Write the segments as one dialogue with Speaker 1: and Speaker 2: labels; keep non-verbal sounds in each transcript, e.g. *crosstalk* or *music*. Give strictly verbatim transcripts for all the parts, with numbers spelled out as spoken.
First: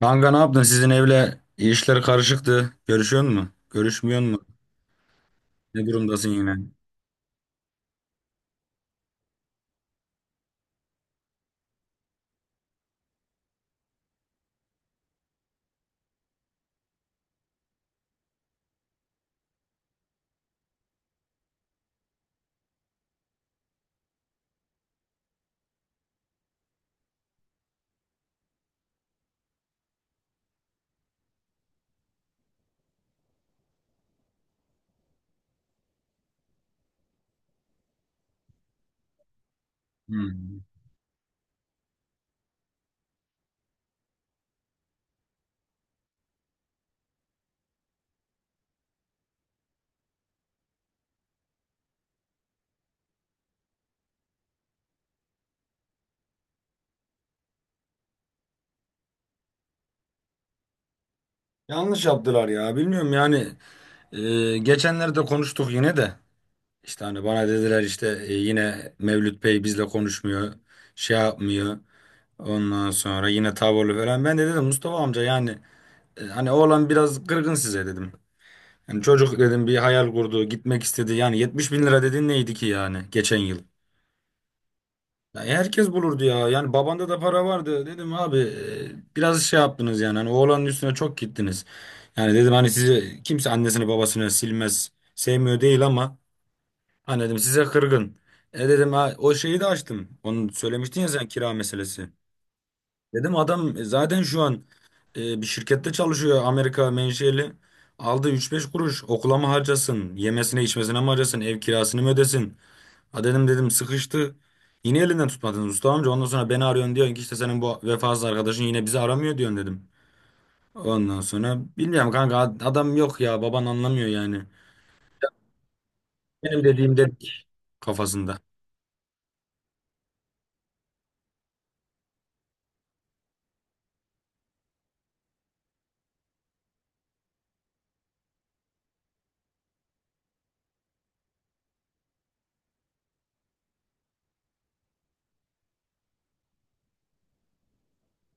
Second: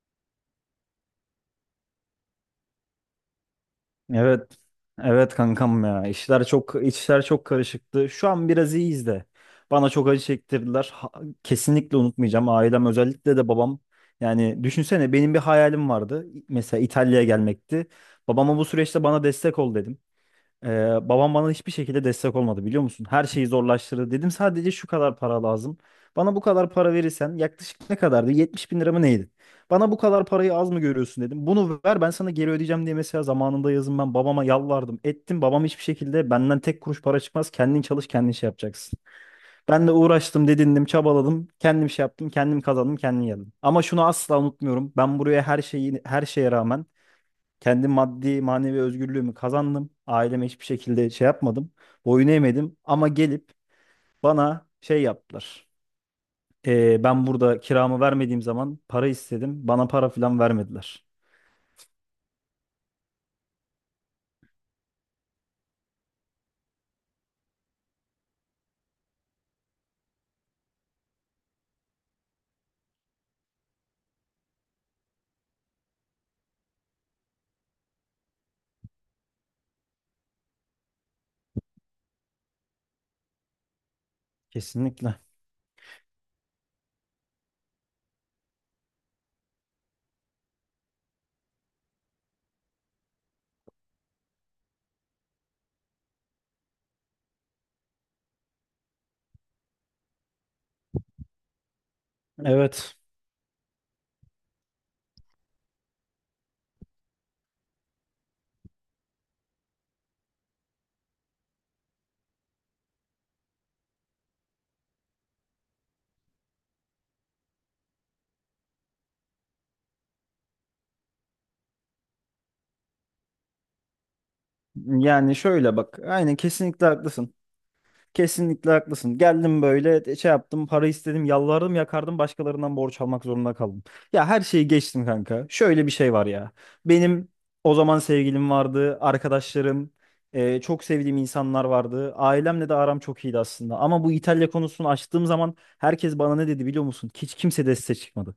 Speaker 1: Kanka ne yaptın? Sizin evle işler karışıktı. Görüşüyor musun? Görüşmüyor musun?
Speaker 2: Evet. Evet kankam
Speaker 1: Ne
Speaker 2: ya.
Speaker 1: durumdasın
Speaker 2: İşler
Speaker 1: yine?
Speaker 2: çok işler çok karışıktı. Şu an biraz iyiyiz de. Bana çok acı çektirdiler. Ha- kesinlikle unutmayacağım. Ailem özellikle de babam. Yani düşünsene benim bir hayalim vardı. Mesela İtalya'ya gelmekti. Babama bu süreçte bana destek ol dedim. Ee, babam bana hiçbir şekilde destek olmadı biliyor musun? Her şeyi zorlaştırdı. Dedim sadece şu kadar para lazım. Bana bu kadar para verirsen yaklaşık ne kadardı? yetmiş bin lira mı neydi? Bana bu kadar parayı az mı görüyorsun dedim. Bunu ver ben sana geri ödeyeceğim diye mesela zamanında yazın ben babama yalvardım. Ettim babam hiçbir şekilde benden tek kuruş para çıkmaz. Kendin çalış kendin şey yapacaksın. Ben de uğraştım
Speaker 1: Hmm.
Speaker 2: dedindim çabaladım. Kendim şey yaptım kendim kazandım kendim geldim. Ama şunu asla unutmuyorum. Ben buraya her şeyi her şeye rağmen kendi maddi manevi özgürlüğümü kazandım. Aileme hiçbir şekilde şey yapmadım. Boyun eğmedim ama gelip bana şey yaptılar. Ee, ben burada kiramı vermediğim zaman para istedim. Bana para falan vermediler.
Speaker 1: Yanlış yaptılar ya. Bilmiyorum yani. E, geçenlerde konuştuk yine de. İşte hani bana dediler işte e, yine Mevlüt Bey bizle konuşmuyor. Şey yapmıyor. Ondan sonra yine tavırlı falan. Ben de dedim Mustafa amca yani e, hani oğlan biraz kırgın size dedim. Yani çocuk dedim bir hayal kurdu, gitmek istedi. Yani yetmiş bin lira dedin neydi ki yani geçen yıl?
Speaker 2: Kesinlikle.
Speaker 1: Ya herkes bulurdu ya. Yani babanda da para vardı. Dedim abi e, biraz şey yaptınız yani. Hani oğlanın üstüne çok gittiniz. Yani dedim hani sizi kimse annesini babasını silmez. Sevmiyor değil ama hani dedim size kırgın. E dedim ha, o şeyi de açtım. Onu söylemiştin ya sen kira meselesi.
Speaker 2: Evet.
Speaker 1: Dedim adam e, zaten şu an e, bir şirkette çalışıyor Amerika menşeli. Aldı üç beş kuruş okula mı harcasın? Yemesine içmesine mi harcasın? Ev kirasını mı ödesin? Ha dedim dedim sıkıştı. Yine elinden tutmadınız usta amca. Ondan sonra beni arıyorsun diyorsun ki işte senin bu vefasız arkadaşın yine bizi aramıyor diyorsun dedim. Ondan sonra bilmiyorum kanka ad- adam yok ya baban anlamıyor yani.
Speaker 2: Yani şöyle bak. Aynen
Speaker 1: Benim
Speaker 2: kesinlikle
Speaker 1: dediğim
Speaker 2: haklısın.
Speaker 1: dedik kafasında.
Speaker 2: Kesinlikle haklısın. Geldim böyle e, şey yaptım, para istedim, yalvardım, yakardım, başkalarından borç almak zorunda kaldım. Ya her şeyi geçtim kanka. Şöyle bir şey var ya. Benim o zaman sevgilim vardı, arkadaşlarım, e, çok sevdiğim insanlar vardı. Ailemle de aram çok iyiydi aslında. Ama bu İtalya konusunu açtığım zaman herkes bana ne dedi biliyor musun? Hiç kimse desteğe çıkmadı.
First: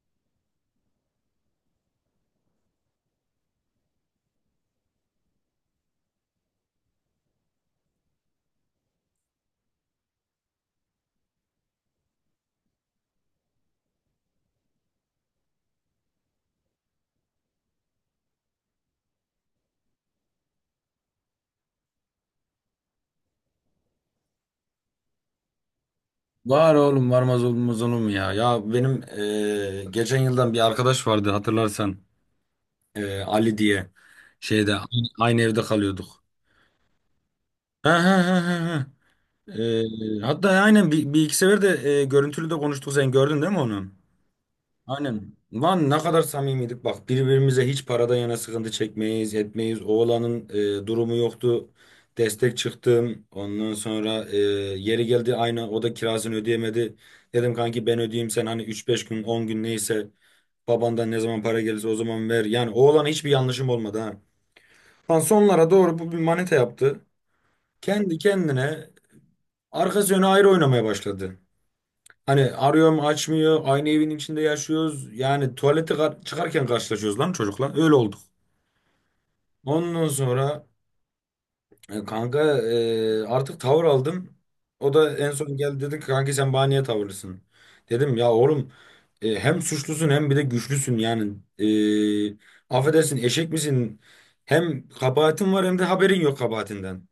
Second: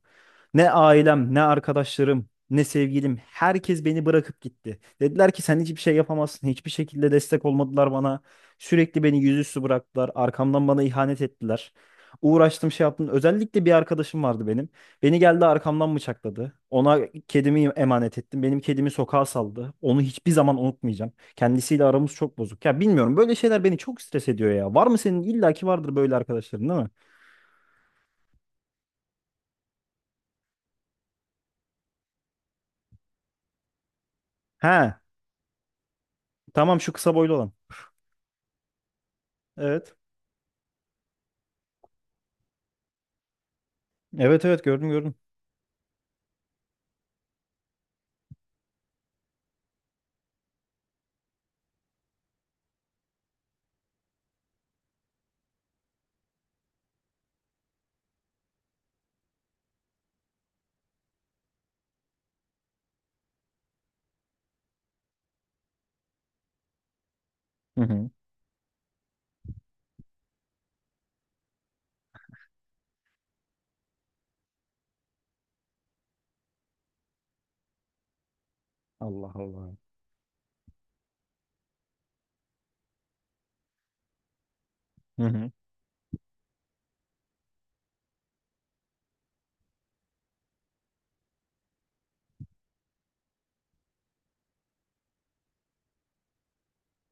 Speaker 2: Ne ailem, ne arkadaşlarım, ne sevgilim, herkes beni bırakıp gitti. Dediler ki sen hiçbir şey yapamazsın. Hiçbir şekilde destek olmadılar bana. Sürekli beni yüzüstü bıraktılar. Arkamdan bana ihanet ettiler. Uğraştım şey yaptım. Özellikle bir arkadaşım vardı benim. Beni geldi arkamdan bıçakladı. Ona kedimi emanet ettim. Benim kedimi sokağa saldı. Onu hiçbir zaman unutmayacağım. Kendisiyle aramız çok bozuk. Ya bilmiyorum böyle şeyler beni çok stres ediyor ya. Var mı senin? İlla ki vardır böyle arkadaşların
Speaker 1: Var
Speaker 2: değil mi?
Speaker 1: oğlum varmaz olmaz olur mu ya? Ya benim eee, geçen yıldan bir arkadaş vardı hatırlarsan. Eee, Ali diye şeyde
Speaker 2: He,
Speaker 1: aynı aynı evde kalıyorduk.
Speaker 2: tamam şu kısa boylu olan.
Speaker 1: Ha ha ha ha. Ha.
Speaker 2: Evet.
Speaker 1: Eee, Hatta aynen bir, bir iki sefer de eee, görüntülü de konuştuk sen gördün değil mi onu?
Speaker 2: Evet evet gördüm gördüm.
Speaker 1: Aynen. Lan ne kadar samimiydik. Bak birbirimize hiç paradan yana sıkıntı çekmeyiz, etmeyiz. Oğlanın e, durumu yoktu. Destek çıktım. Ondan sonra e, yeri geldi aynı o da kirasını ödeyemedi. Dedim kanki ben ödeyeyim sen hani üç beş gün on gün neyse babandan ne zaman para gelirse o zaman ver. Yani oğlana hiçbir yanlışım olmadı ha. Lan sonlara doğru bu bir manita yaptı.
Speaker 2: Hı hı.
Speaker 1: Kendi kendine arkası yönü ayrı oynamaya başladı. Hani arıyorum açmıyor. Aynı evin içinde yaşıyoruz. Yani tuvalete kar- çıkarken karşılaşıyoruz lan çocukla. Öyle olduk.
Speaker 2: Allah Allah.
Speaker 1: Ondan sonra e, kanka e, artık tavır aldım. O da
Speaker 2: Hı
Speaker 1: en
Speaker 2: hı.
Speaker 1: son geldi dedi ki kanki sen bana niye tavırlısın? Dedim ya oğlum e, hem suçlusun hem bir de güçlüsün yani. E, affedersin eşek misin? Hem kabahatin var hem de haberin yok kabahatinden.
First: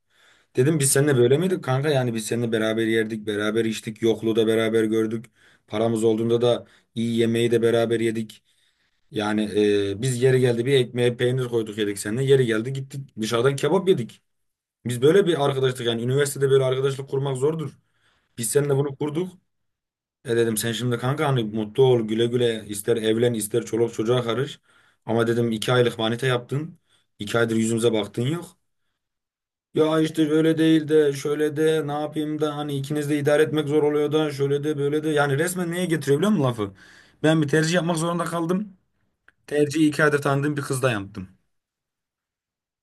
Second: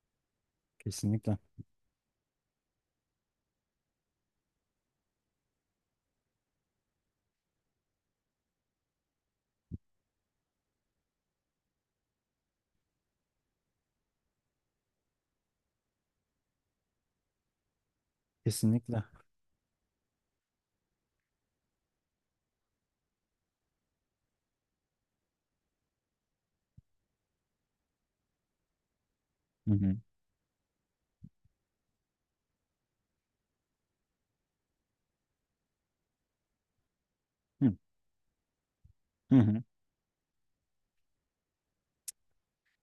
Speaker 1: Dedim biz seninle böyle
Speaker 2: Kesinlikle.
Speaker 1: miydik kanka? Yani biz seninle beraber yerdik, beraber içtik, yokluğu da beraber gördük. Paramız olduğunda da iyi yemeği de beraber yedik. Yani e, biz yeri geldi bir ekmeğe peynir koyduk yedik seninle. Yeri geldi gittik dışarıdan kebap yedik. Biz böyle bir arkadaşlık yani üniversitede böyle arkadaşlık kurmak zordur. Biz seninle bunu
Speaker 2: Kesinlikle.
Speaker 1: kurduk. E dedim sen şimdi kanka hani mutlu ol güle güle ister evlen ister çoluk çocuğa karış. Ama dedim iki aylık manita yaptın. İki aydır yüzümüze baktın yok.
Speaker 2: Hı hı.
Speaker 1: Ya işte böyle değil de şöyle de ne yapayım da hani ikiniz de idare etmek zor oluyor da şöyle de böyle de yani resmen neye getiriyor biliyor musun lafı? Ben bir tercih
Speaker 2: Hı
Speaker 1: yapmak zorunda kaldım.
Speaker 2: hı. Hı.
Speaker 1: Tercihi iki aydır tanıdığım bir kızla yaptım.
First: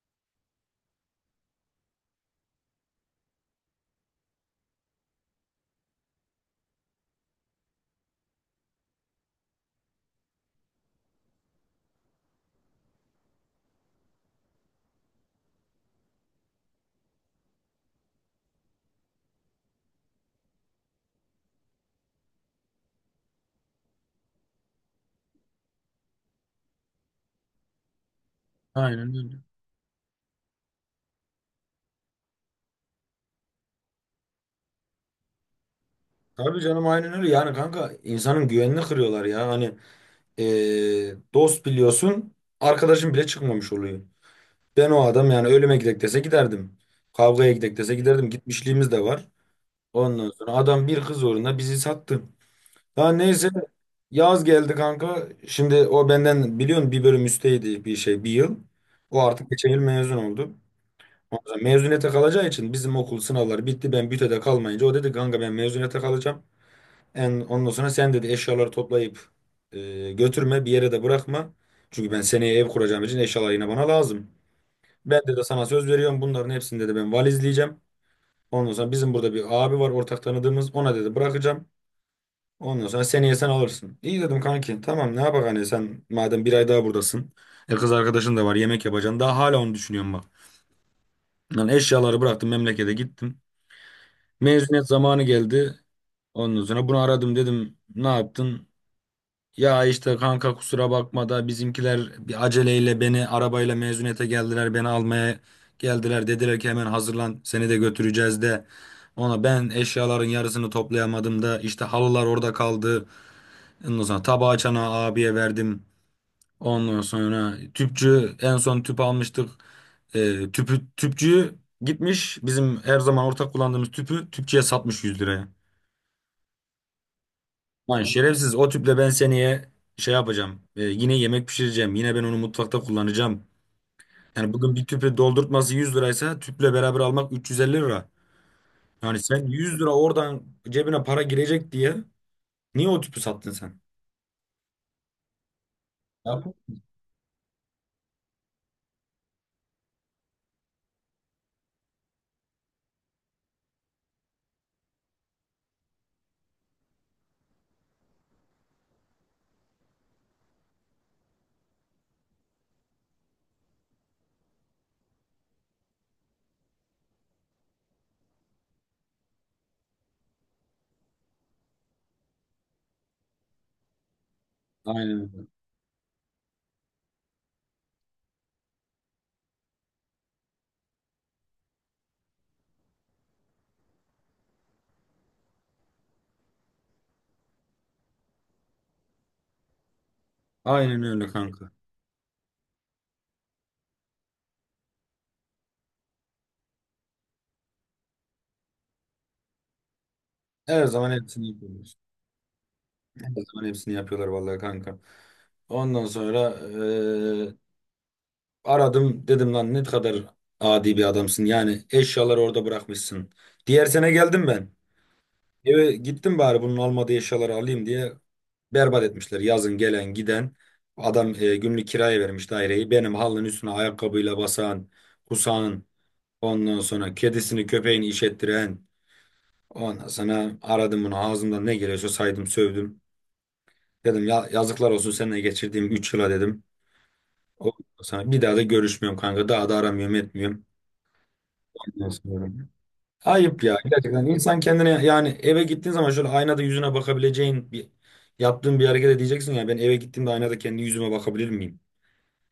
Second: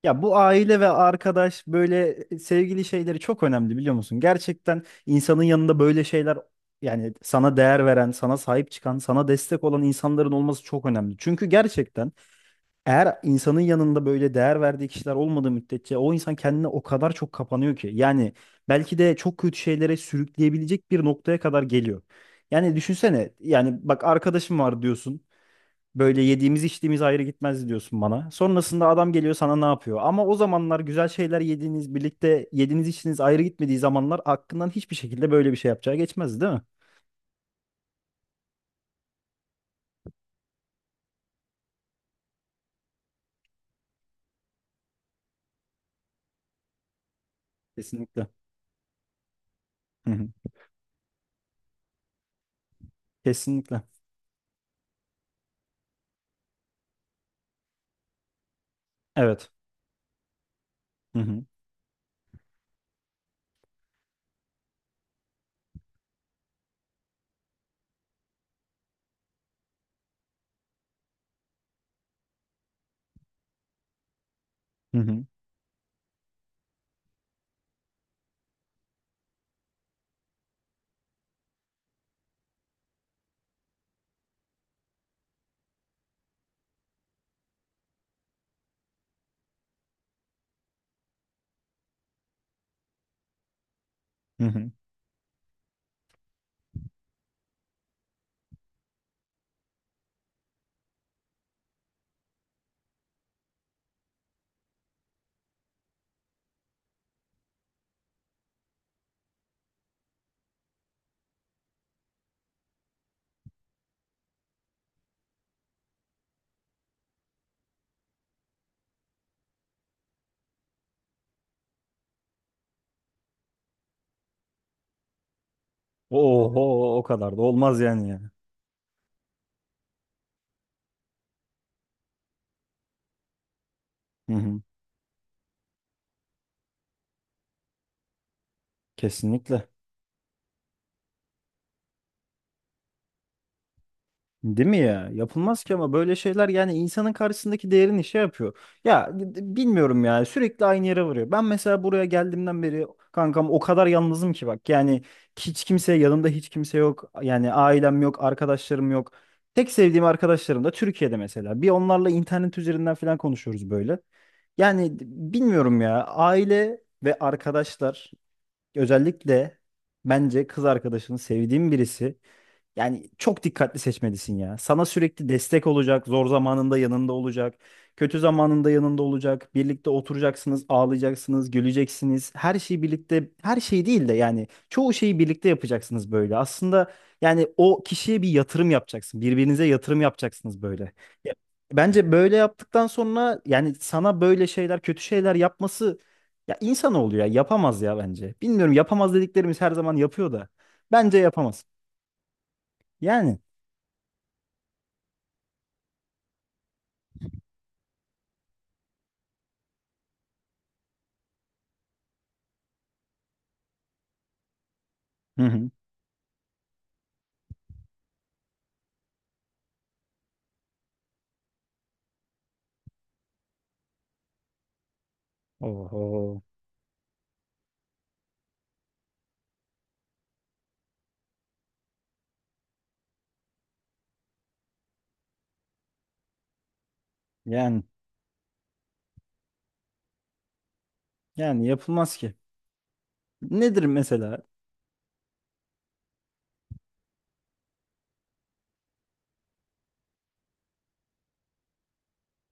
Speaker 2: Ya bu aile ve arkadaş böyle e, sevgili şeyleri çok önemli biliyor musun? Gerçekten insanın yanında böyle şeyler yani sana değer veren, sana sahip çıkan, sana destek olan insanların olması çok önemli. Çünkü gerçekten eğer insanın yanında böyle değer verdiği kişiler olmadığı müddetçe o insan kendine o kadar çok kapanıyor ki. Yani belki de çok kötü şeylere sürükleyebilecek bir noktaya kadar geliyor. Yani düşünsene yani bak arkadaşım var diyorsun. Böyle yediğimiz içtiğimiz ayrı gitmez diyorsun bana. Sonrasında adam
Speaker 1: Aynen
Speaker 2: geliyor
Speaker 1: öyle.
Speaker 2: sana ne yapıyor? Ama o zamanlar güzel şeyler yediğiniz, birlikte yediğiniz içtiğiniz ayrı gitmediği zamanlar aklından hiçbir şekilde böyle bir şey yapacağı geçmezdi değil
Speaker 1: Tabii
Speaker 2: mi?
Speaker 1: canım aynen öyle yani kanka insanın güvenini kırıyorlar ya hani eee, dost biliyorsun arkadaşım bile çıkmamış oluyor. Ben o adam yani ölüme gidek dese giderdim. Kavgaya gidek dese
Speaker 2: Kesinlikle.
Speaker 1: giderdim gitmişliğimiz de var.
Speaker 2: Hı hı.
Speaker 1: Ondan sonra adam bir kız uğruna bizi sattı. Daha neyse
Speaker 2: Kesinlikle.
Speaker 1: yaz geldi kanka. Şimdi o benden biliyorsun bir bölüm üsteydi bir şey bir yıl. O
Speaker 2: Evet.
Speaker 1: artık geçen yıl mezun oldu.
Speaker 2: Hı hı.
Speaker 1: Ondan sonra mezuniyete kalacağı için bizim okul sınavları bitti. Ben bütöde kalmayınca o dedi kanka ben mezuniyete kalacağım. En, ondan sonra sen dedi eşyaları toplayıp e, götürme bir yere de bırakma. Çünkü ben seneye ev kuracağım için eşyalar yine bana lazım.
Speaker 2: Hı
Speaker 1: Ben
Speaker 2: hı.
Speaker 1: de sana söz veriyorum bunların hepsini dedi ben valizleyeceğim. Ondan sonra bizim burada bir abi var ortak tanıdığımız ona dedi bırakacağım. Ondan sonra seneye sen alırsın. İyi dedim kanki. Tamam ne yapak hani sen madem bir ay daha buradasın. E kız arkadaşın da var yemek yapacaksın. Daha hala onu düşünüyorum bak. Lan eşyaları bıraktım memlekete gittim.
Speaker 2: Hı hı.
Speaker 1: Mezuniyet zamanı geldi. Ondan sonra bunu aradım dedim ne yaptın? Ya işte kanka kusura bakma da bizimkiler bir aceleyle beni arabayla mezuniyete geldiler. Beni almaya geldiler. Dediler ki hemen hazırlan seni de götüreceğiz de. Ona ben eşyaların yarısını toplayamadım da işte halılar orada kaldı. Ondan sonra tabağı çana abiye verdim. Ondan sonra tüpçü en son tüp almıştık. Ee, tüpü tüpçüyü gitmiş bizim her zaman ortak kullandığımız tüpü tüpçüye satmış yüz liraya.
Speaker 2: Oho o kadar da olmaz
Speaker 1: Lan
Speaker 2: yani ya.
Speaker 1: şerefsiz o tüple ben seneye şey yapacağım. Ee, yine yemek pişireceğim. Yine ben onu mutfakta kullanacağım.
Speaker 2: Hı
Speaker 1: Yani
Speaker 2: hı.
Speaker 1: bugün bir tüpü doldurtması yüz liraysa tüple beraber almak üç yüz elli lira. Yani sen
Speaker 2: Kesinlikle.
Speaker 1: yüz lira oradan cebine para girecek diye niye o tüpü sattın sen?
Speaker 2: Değil mi ya? Yapılmaz ki ama böyle
Speaker 1: Yap.
Speaker 2: şeyler yani insanın karşısındaki değerini şey yapıyor. Ya d- bilmiyorum ya sürekli aynı yere varıyor. Ben mesela buraya geldiğimden beri kankam o kadar yalnızım ki bak. Yani hiç kimse yanımda hiç kimse yok. Yani ailem yok, arkadaşlarım yok. Tek sevdiğim arkadaşlarım da Türkiye'de mesela. Bir onlarla internet üzerinden falan konuşuyoruz böyle. Yani d- bilmiyorum ya aile ve arkadaşlar özellikle bence kız arkadaşını sevdiğim birisi yani çok dikkatli seçmelisin ya. Sana
Speaker 1: Aynen
Speaker 2: sürekli
Speaker 1: öyle.
Speaker 2: destek olacak, zor zamanında yanında olacak, kötü zamanında yanında olacak. Birlikte oturacaksınız, ağlayacaksınız, güleceksiniz. Her şeyi birlikte, her şey değil de yani çoğu şeyi birlikte yapacaksınız böyle. Aslında yani o kişiye bir yatırım yapacaksın. Birbirinize yatırım yapacaksınız böyle.
Speaker 1: Aynen öyle
Speaker 2: Ya,
Speaker 1: kanka.
Speaker 2: bence böyle yaptıktan sonra yani sana böyle şeyler, kötü şeyler yapması ya insan oluyor ya yapamaz ya bence. Bilmiyorum yapamaz dediklerimiz her zaman yapıyor da
Speaker 1: Her zaman
Speaker 2: bence
Speaker 1: hepsini
Speaker 2: yapamaz.
Speaker 1: yapıyoruz. Her
Speaker 2: Yani.
Speaker 1: zaman hepsini yapıyorlar vallahi kanka. Ondan sonra eee, aradım dedim lan ne kadar adi bir adamsın. Yani eşyaları orada bırakmışsın. Diğer sene geldim ben.
Speaker 2: Hı hı.
Speaker 1: Eve gittim bari bunun olmadığı eşyaları alayım diye berbat etmişler. Yazın gelen giden adam eee, günlük kiraya vermiş daireyi. Benim halının üstüne ayakkabıyla basan, kusan,
Speaker 2: Oho.
Speaker 1: ondan sonra kedisini köpeğini işettiren. Ondan sonra aradım bunu ağzımdan ne geliyorsa saydım sövdüm. Dedim ya yazıklar olsun seninle geçirdiğim üç yıla dedim. O,
Speaker 2: Yani
Speaker 1: sana bir daha da görüşmüyorum kanka. Daha da aramıyorum etmiyorum.
Speaker 2: yani
Speaker 1: *laughs* Ondan
Speaker 2: yapılmaz ki.
Speaker 1: sonra- Ayıp ya
Speaker 2: Nedir
Speaker 1: gerçekten.
Speaker 2: mesela?
Speaker 1: İnsan kendine yani eve gittiğin zaman şöyle aynada yüzüne bakabileceğin bir yaptığın bir hareket edeceksin ya ben eve gittiğimde aynada kendi yüzüme bakabilir miyim?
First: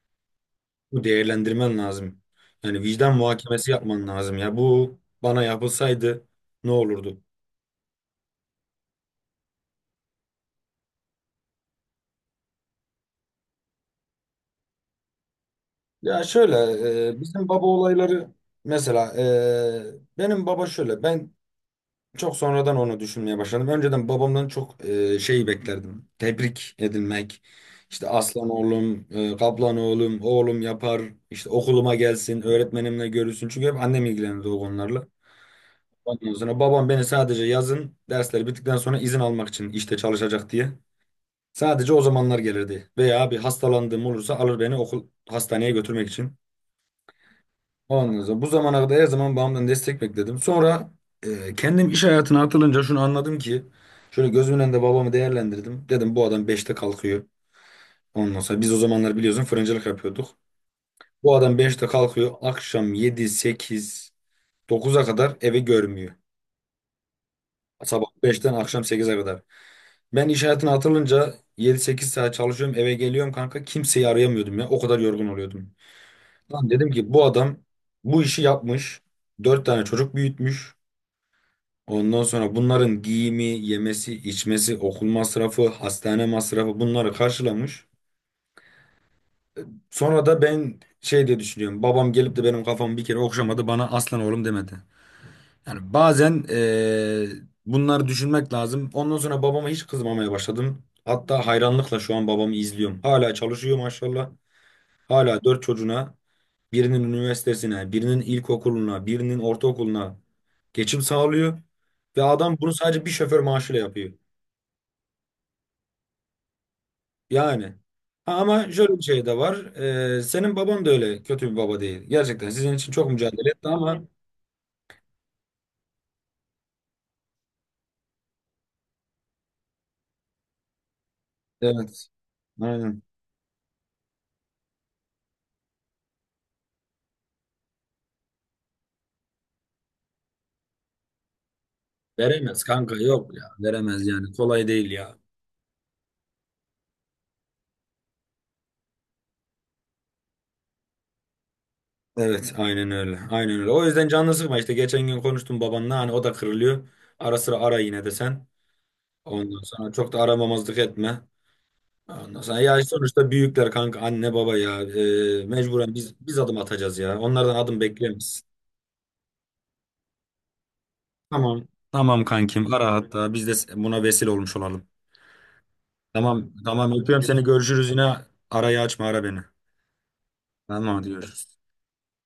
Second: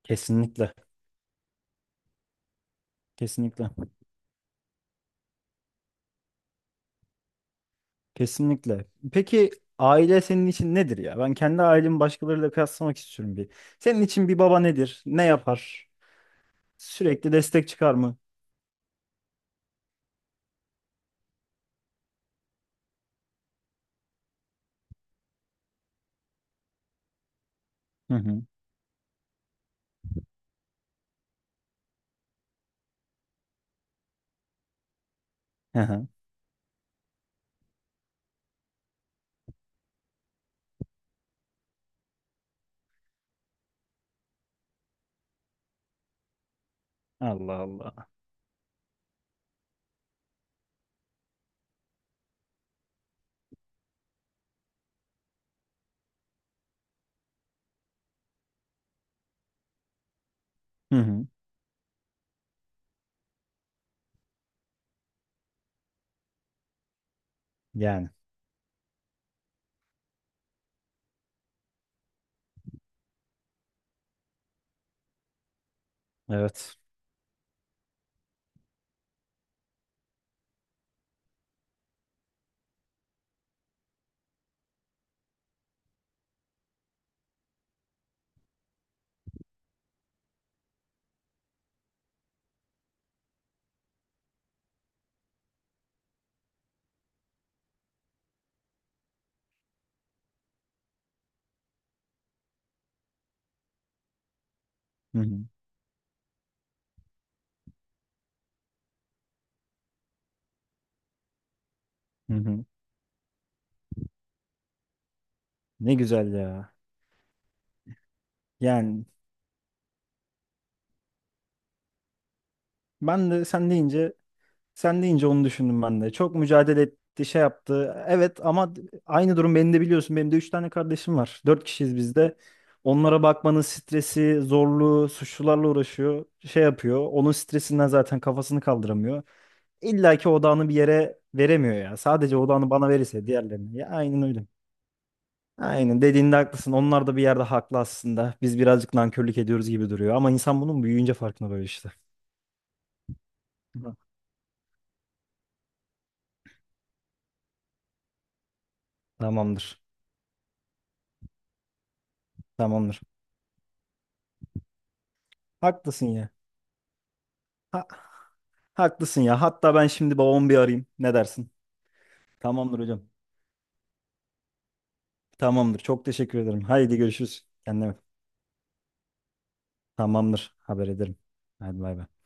Speaker 2: Kesinlikle.
Speaker 1: Bu değerlendirmen lazım. Yani vicdan
Speaker 2: Kesinlikle.
Speaker 1: muhakemesi yapman lazım ya. Bu bana yapılsaydı ne olurdu?
Speaker 2: Kesinlikle. Peki aile senin için nedir ya? Ben kendi ailemi başkalarıyla kıyaslamak istiyorum bir. Senin için bir baba nedir? Ne yapar?
Speaker 1: Ya şöyle e,
Speaker 2: Sürekli
Speaker 1: bizim baba
Speaker 2: destek çıkar mı?
Speaker 1: olayları mesela e, benim baba şöyle ben çok sonradan onu düşünmeye başladım. Önceden babamdan çok e, şey beklerdim. Tebrik edilmek. İşte
Speaker 2: Hı hı.
Speaker 1: aslan oğlum, e, kaplan oğlum, oğlum yapar. İşte okuluma gelsin, öğretmenimle görüşsün. Çünkü hep annem ilgilenirdi o konularla.
Speaker 2: Hı hı.
Speaker 1: Ondan sonra babam beni sadece yazın dersleri bittikten sonra izin almak için işte çalışacak diye. Sadece o zamanlar gelirdi. Veya bir hastalandığım olursa alır beni okul hastaneye götürmek için.
Speaker 2: Allah Allah.
Speaker 1: Ondan sonra bu zamana kadar her zaman babamdan destek bekledim. Sonra e, kendim iş hayatına atılınca şunu anladım ki şöyle gözümün önünde babamı değerlendirdim. Dedim bu adam beşte kalkıyor. Ondan sonra biz o zamanlar biliyorsun fırıncılık yapıyorduk.
Speaker 2: Hı hı.
Speaker 1: Bu adam beşte kalkıyor. Akşam yedi sekiz dokuza kadar evi görmüyor. Sabah
Speaker 2: Yani
Speaker 1: beşten akşam sekize kadar. Ben iş hayatına atılınca yedi sekiz saat çalışıyorum eve geliyorum kanka. Kimseyi arayamıyordum ya. O kadar yorgun oluyordum. Lan
Speaker 2: evet.
Speaker 1: dedim ki bu adam bu işi yapmış. Dört tane çocuk büyütmüş. Ondan sonra bunların giyimi, yemesi, içmesi, okul masrafı, hastane masrafı bunları karşılamış. Sonra da ben şey diye düşünüyorum. Babam gelip de benim kafamı bir kere okşamadı, bana aslan oğlum demedi. Yani bazen eee, bunları düşünmek lazım. Ondan sonra babama hiç kızmamaya başladım. Hatta hayranlıkla şu an babamı izliyorum. Hala çalışıyor maşallah.
Speaker 2: Hı hı.
Speaker 1: Hala dört çocuğuna, birinin üniversitesine, birinin ilkokuluna, birinin ortaokuluna geçim sağlıyor. Ve
Speaker 2: Hı
Speaker 1: adam
Speaker 2: hı.
Speaker 1: bunu sadece bir şoför maaşıyla yapıyor.
Speaker 2: Ne güzel ya.
Speaker 1: Yani. Ha, ama şöyle bir
Speaker 2: Yani
Speaker 1: şey de var. Ee, senin baban da öyle kötü bir baba değil. Gerçekten sizin için çok
Speaker 2: ben de
Speaker 1: mücadele etti
Speaker 2: sen
Speaker 1: ama
Speaker 2: deyince sen deyince onu düşündüm ben de. Çok mücadele etti, şey yaptı. Evet ama aynı durum beni de biliyorsun. Benim de üç tane kardeşim var. Dört kişiyiz
Speaker 1: evet.
Speaker 2: biz de.
Speaker 1: Aynen.
Speaker 2: Onlara bakmanın stresi, zorluğu, suçlularla uğraşıyor. Şey yapıyor. Onun stresinden zaten kafasını kaldıramıyor. İlla ki odağını bir yere veremiyor ya. Sadece
Speaker 1: Veremez
Speaker 2: odağını bana
Speaker 1: kanka
Speaker 2: verirse
Speaker 1: yok ya.
Speaker 2: diğerlerine. Ya
Speaker 1: Veremez
Speaker 2: aynen
Speaker 1: yani.
Speaker 2: öyle.
Speaker 1: Kolay değil ya.
Speaker 2: Aynen dediğinde haklısın. Onlar da bir yerde haklı aslında. Biz birazcık nankörlük ediyoruz gibi duruyor. Ama insan bunun büyüyünce farkına varıyor işte.
Speaker 1: Evet aynen öyle. Aynen öyle. O
Speaker 2: Hı.
Speaker 1: yüzden canını sıkma işte. Geçen gün konuştum babanla. Hani o da kırılıyor. Ara sıra ara yine de sen. Ondan
Speaker 2: Tamamdır.
Speaker 1: sonra çok da aramamazlık etme. Ondan sonra ya
Speaker 2: Tamamdır.
Speaker 1: sonuçta büyükler kanka anne baba ya. Ee, mecburen
Speaker 2: Haklısın
Speaker 1: biz
Speaker 2: ya.
Speaker 1: biz adım atacağız ya. Onlardan adım
Speaker 2: Ha,
Speaker 1: bekleyemeyiz.
Speaker 2: haklısın ya. Hatta ben şimdi babamı bir arayayım. Ne dersin?
Speaker 1: Tamam. Tamam kankim
Speaker 2: Tamamdır
Speaker 1: ara
Speaker 2: hocam.
Speaker 1: hatta biz de buna vesile olmuş olalım.
Speaker 2: Tamamdır. Çok teşekkür
Speaker 1: Tamam
Speaker 2: ederim. Haydi
Speaker 1: tamam öpüyorum seni
Speaker 2: görüşürüz. Kendine
Speaker 1: görüşürüz
Speaker 2: bak.
Speaker 1: yine arayı açma ara beni.
Speaker 2: Tamamdır. Haber
Speaker 1: Tamam hadi
Speaker 2: ederim.
Speaker 1: görüşürüz.
Speaker 2: Hadi bay bay.